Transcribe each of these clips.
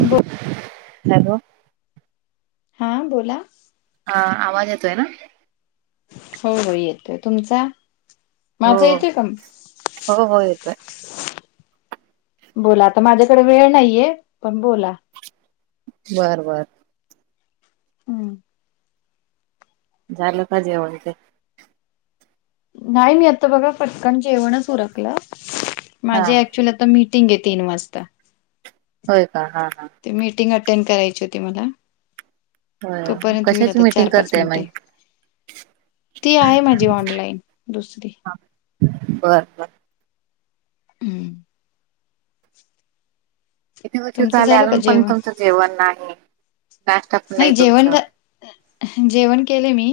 ब हॅलो. हां बोला. हा आवाज येतोय ना. हो हो येतोय तुमचा हो माझा येतोय का? हो हो येतोय बोला आता माझ्याकडे वेळ नाहीये पण बोला. बर बर. हम्. झालं का जेवण ते नाही मी आता बघा फटकन जेवणच उरकलं हा माझे च आताीटिंग आहे ती वाजता होय का हा हा. ते मीटिंग अटेंड करायची होती मला. होय तोपर्यंत होईल कशाची आता मिटिंग चार पाच करतेय मिनिटे मग ती आहे माझी ऑनलाइन दुसरी बर बर. हम्म. किती वर्षी तुमचं झाले झालं का अजून पण जेवण तुमचं जेवण नाही. नाश्ता पण नाही जेवण तुमचं जेवण केले मी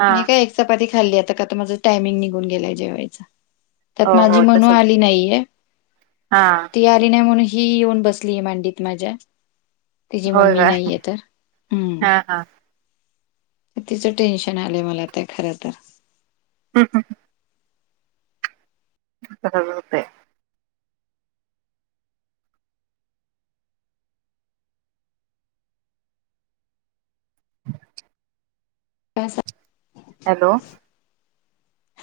हा मी काय एक चपाती खाल्ली आता काता माझं टायमिंग निघून गेलाय जेवायचा त्यात हो माझी हो म्हणू तसच आली नाहीये हा ती आ. नाही म्हणून ही येऊन बसली मांडीत माझ्या तिची होय मम्मी का नाहीये तर हम्म. हा हा तिचं टेन्शन आलंय मला ते खरं तर हम हं. हो ते वस. हॅलो.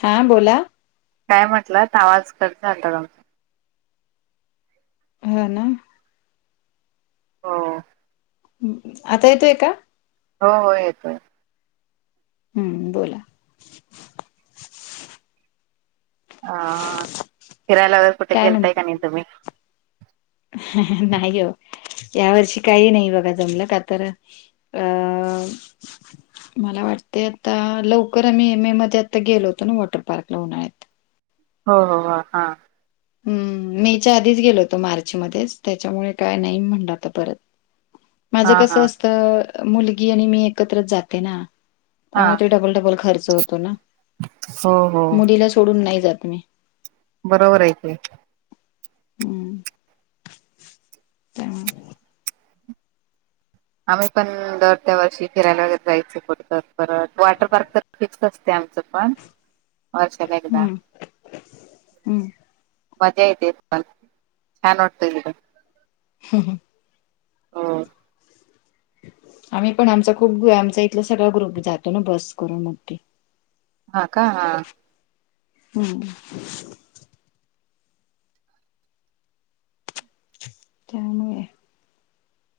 हां बोला. काय म्हटलं तर आवाज करत आता हा ना. हो. आता येतोय का? हो हो येतोय. हम्म बोला. ह फिरायला व कुठे काय म्हण गेलताय का तुम्ही? नाही हो या वर्षी काही नाही बघा जमलं का तर आ. मला वाटते आता लवकर आम्ही एम ए मध्ये आता गेलो होतो ना वॉटर पार्क ला उन्हाळ हो हो हो हा. हम्म मेच्या आधीच गेलो होतो मार्च मध्येच त्याच्यामुळे काय नाही म्हणलं तर परत [unintelligible] माझं हा कसं असतं मुलगी आणि मी एकत्रच जाते ना. हा त्यामुळे तो डबल डबल खर्च होतो ना हो हो मुलीला सोडून नाही जात मी बरोबर आहेक. हम्म ते आम्ही पण दर त्या वर्षी फिरायला वगैरे जायचो पडत परत वॉटर पार्क तर फिक्स असते आमचं पण होर सगदा हम्म हम्म मजा ेत छान नडतर हा हं. हो. आम्ही पण आमचा खूप आमचा इथला सगळा ग्रुप जातो ना बस करून मग हा का हा. हम्. कामुळे आहे.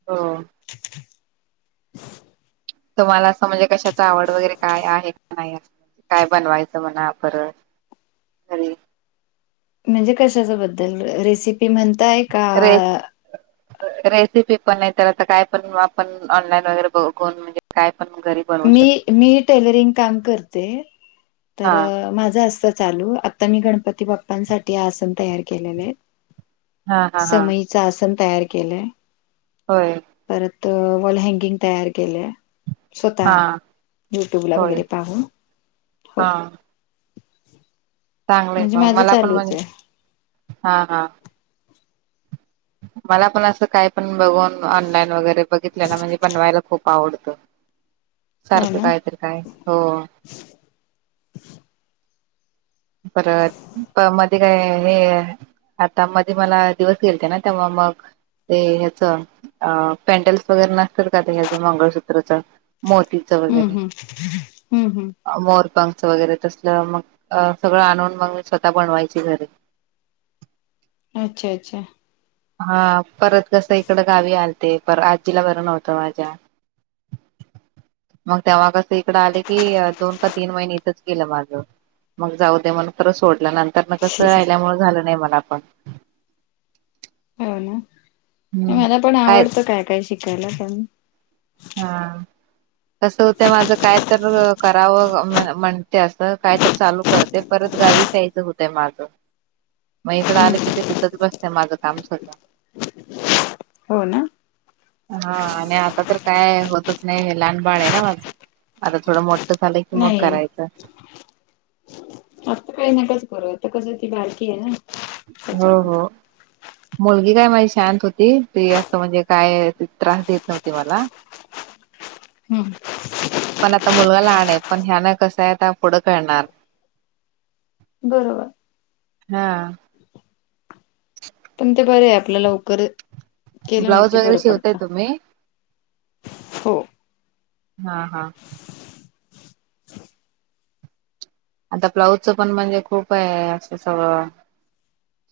हो. [unintelligible] तुम्हाला असं म्हणजे कशाच आवड वगैरे काय आहे का नाही. काय बनवायचं म्हणा परत घरी म्हणजे कशाच्या बद्दल रेसिपी म्हणताय. का रेस. रेसिपी पण नाही तर आता काय पण आपण ऑनलाईन वगैरे बघुन म्हणजे काय पण घरी बनवू मी शकतो मी टेलरिंग काम करते हा तर माझं असत चालू. आता मी गणपती बाप्पांसाठी आसन तयार केलेले आहे हा हा हा समय आसन तयार केलंय. होय. परत वॉल हँगिंग तयार केले. स्वतः हा यूट्यूबला होय वगैरे पाहू. हा. चांगलंय म्हणजे मग माझं मला पण चालूच म्ह आहे हा हा. मला पण असं काय पण बघून ऑनलाईन वगैरे बघितलं ना म्हणजे बनवायला खूप आवडत हो सारखं ना काहीतरी काय हो. परत मध्ये काय हे. आता मध्ये मला दिवस गेलते ना तेव्हा मग ते ह्याच अ पेंडल्स वगैरे नसतात का ह्याचं मंगळसूत्रच मोती हम् हम्म हम्म हम्म. मोरपकच वगैरे तस मग सगळं आणून मग म स्वतः बनवायची घरी अच्छा अच्छा. हा परत कस इकडं गावी आलते पर आजीला बरं नव्हतं माझ्या मग तेव्हा कस इकड आले की दोन का तीन महिने इथंच केलं माझं. मग जाऊ दे मण खरं सोडलं नंतर न कसं राहिल्यामुळे झालं नाही मला आपण हो ना मला पण आवडतं काय काय शिकायला पण ह कस होत माझं काय तर करावं म्हण म्हटलं. अस काय तर चालू करते परत गावी जायचं होतय माझं. मग इकडं आलं कि हम्म. ते तिथंच बसते माझं काम सगळं. हो ना. हा आणि आता तर काय होतच नाही हे लहान बाळ आहे ना माझं आता थोडं मोठं झालंय की मग नाही करायचं. आता काही नकाच करू आता कसं ती बारकी आहे ना हो हो त्याच्यामुळे मुलगी काय माझी शांत होती ती अस म्हणजे काय त्रास देत नव्हती मला हम्म पण आता मुलगा लहान आहे पण ह्यान कसं आहे आता पुढं कळणार. बरोबर हा ह [unintelligible] पण ते बरे आहे आपल लवकर केलं ब्लाऊज नक्की वगैरे बरं शिवताय पडतं तुम्ही हो हा हा आता ब्लाऊजचं पण म्हणजे खूप आहे असं सगळं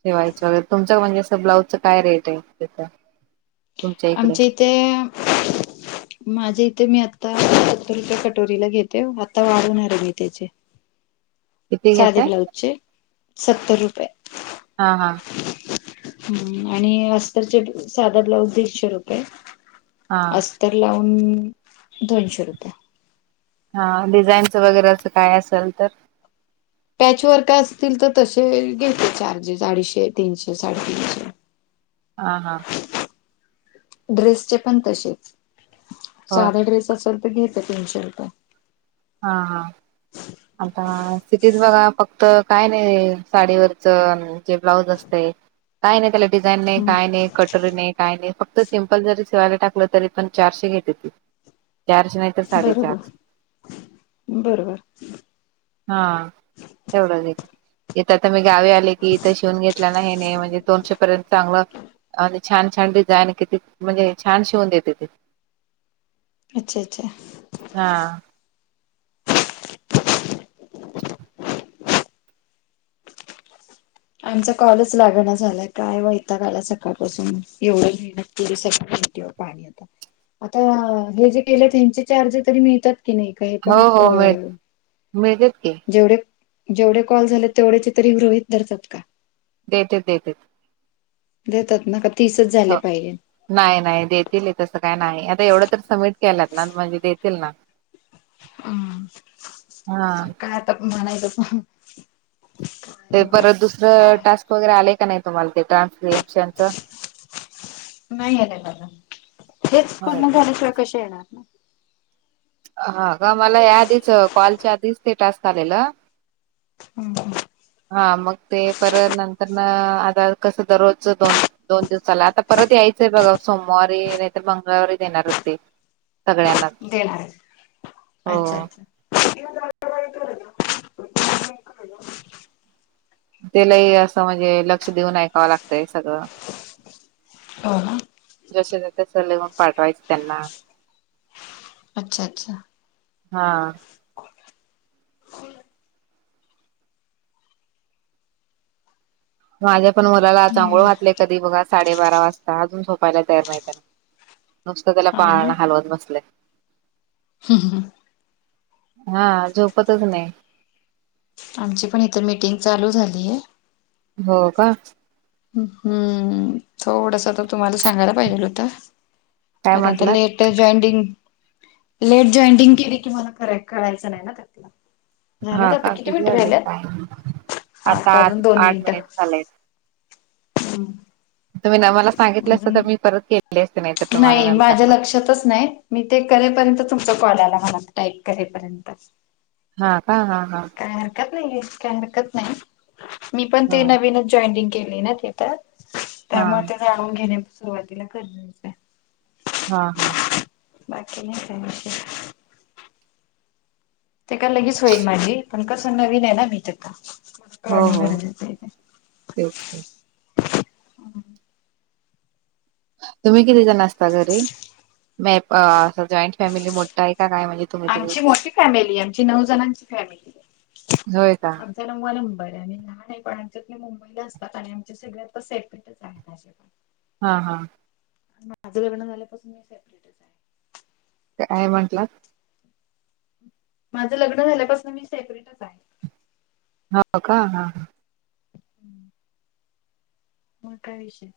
शिवायचं वैगरे तुमचं म्हणजे असं ब्लाउजचं काय रेट आहे त्याचा. आमच्या इथे माझ्या इथे मी आता सत्तर रुपये कटोरीला घेते आता वाढवणार आहे मी त्याचे. किती साधे घेताय ब्लाउजचे सत्तर रुपये हा हा हम्म आणि अस्तरचे साधा ब्लाऊज दीडशे रुपये हा अस्तर लावून, दोनशे रूपये. हा, डिझाईनच वगैरे असं काय असेल तर? पॅचवर्क असतील तर, तसे घेते चार्जेस अडीचशे-तीनशे-साडेतीनशे. हा.. हां.. ड्रेसचे पण तसेच. हो साधा ड्रेस असेल तर, घेते तीनशे रुपये. हा.. हा. [inaudible] आता [unintelligible] जे ब्लाऊज असतंय, काय नाही त्याला डिझाईन नाही, काय नाही कटोरी नाही काय नाही फक्त. जर सिम्पल जरी शिवायला टाकलं, तरी पण चारशे घेते ती. चारशे नाही तर साडेचार बरोबर-बरोबर. हा, तेवढंच आहे. इथ आता मी गावी आले की इथं शिवून घेतला ना हेणे म्हणजे दोनशे पर्यंत चांगलं छान छान डिझाईन किती म्हणजे छान शिवून देते ती. अच्छा अच्छा हा. [inaudible] आमचा कॉलच लागणा झालाय, काय वैताग आला सकाळपासून. एवढी मेहनत केली, सगळ्या मेहनतीवर पाणी आ [unintelligible] आता हे जे केलं, त्यांचे चार्ज तरी मिळतात की नाही? काही हो पण... हो मिळ अं, मिळतेत की जेवढे जेवढे कॉल झालेत, तेव्हढ्याचे तरी गृहित धरतात. का देतेत-देतेत. देतात ना? का तीसंच झाले पाहिजे? नाही-नाही देतील, तसं काय नाही. आता एवढं तर सबमिट केलात ना म्हणजे देतील ना. हम्.. हा त्याचं काय आता, म्हणायचं पण काय ते एवढं परत दुसरं काय टास्क वगैरे, आले का नाही तुम्हाला ते ट्रान्स्क्रीशनचं? नाही आले बघा. हेच पूर्ण हा झाल्याशिवाय कसे येणार? हा. का, मला याआधीच कॉलच्या आधीच ते टास्क आलेलं हम्.. हम. हा. मग ते परत नंतरनं, आता कसं दररोजचं दोन दोन दिवसाला. आता परत यायचंय बघा, सोमवारी नाहीतर मंगळवारीच येणार होते. सगळ्यांना. देणारआहे अच्छा-अच्छा ते लय असं, म्हणजे लक्ष देऊन ऐकावं लागतंय सगळं. हो, ना? जसंच्या तसं, लिहून पाठवायचं त्यांना अच्छा-अच्छा हा माझ्या पण मुलाला, आज आंघोळ हम्म घातली कधी बघा साडेबारा वाजता. अजून झोपायला तयार नाही. त्यांना नुसतं त्याला, हो पाळणा हलवत बसले. हम्-हम् हा, झोपतच नाही. आमची पण इथं, मीटिंग चालू झाली आहे. हो, का? हम्म् थोडंस तर तुम्हाला सांगायला पाहिजेल होतं काय की आता ते म्हंटलात लेट ते जॉइंडिंग लेट जॉईंडिंग केली की, मला फरक कळायचं नाही ना त्यातला झालं हा का आता, किती मिनिटं वाजलेत काय राहिल्यात? आठ आता अजून दोन आठ मिनिट मिनिटं झालंय हम्. तुम्ही ना मला सांगितलं असतं तर मी परत गलेले असते नाही तर तुम्हाला नाही नंतर माझ्या मग लक्षातच नाही मी ते करेपर्यंत तुमचा कॉल आला मला टाईप करेपर्यंत हा का हा हा. काय हरकत नाही काय हरकत नाही मी पण हा ते नवीनच जॉईनिंग केली ना ते त्यात हा त्यामुळे ते जाणून घेणे सुरुवातीला कर हा हा हा बाकी नाही काय विषय ते का लगेच होईल माझी पण कसं नवीन आहे ना मी तर का हो करणे हो गरजेचं आहे ते तेच कि तुम्ही किती जण असता घरी मे अस जॉईंट फॅमिली मोठा आहे का काय म्हणजे तुम्ही तुम्ही आमची मोठी फॅमिली आहे आमची नऊ जणांची फॅमिली आहे. होय का हे नवा नंबर आहेम्ही लहान आहे पण आमच्यात मुंबईला असतात आणि आमच्या सगळ्यात सेपरेटच आहेत पण हा.. हा. माझं लग्न झाल्यापासून, मी सेपरेट आहे. काय म्हंटलांत? माझं लग्न झाल्यापासून, मी सेपरेटच आहे. हो का हा हा [unintelligible] मग काय विषय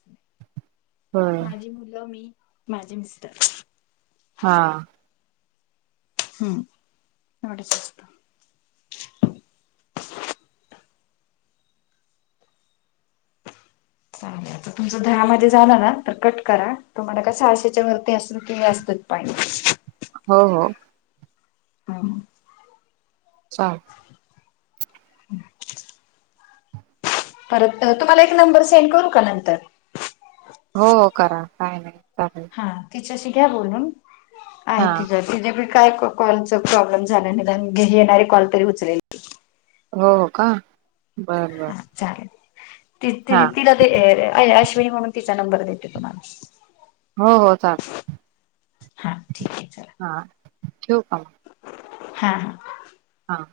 होय माझी मुलं मी माझे मिस्टर हा हम्म येवढच चालेल. तुमच दहा मध्ये झालं ना तर कट करा तुम्हाला का सहाशेच्या वरती असून कि असतात पाणी हो हो. हम चाल परत तुम्हाला एक नंबर सेंड करू का नंतर हो करा काय नाही चालेल. हा तिच्याशी घ्या बोलून आहे हा तिज तिज्या बी काय कॉलच प्रॉब्लेम झाला निदान गेली येणारे कॉल तरी उचलेल हो हो का बरं बर. हा चालेल ती ती हा तिला ते अ अश्विनी म्हणून तिचा नंबर देते तुम्हाला. हो हो चालत हा ठीक आहे हा चला ठेवू का म. हा. हा.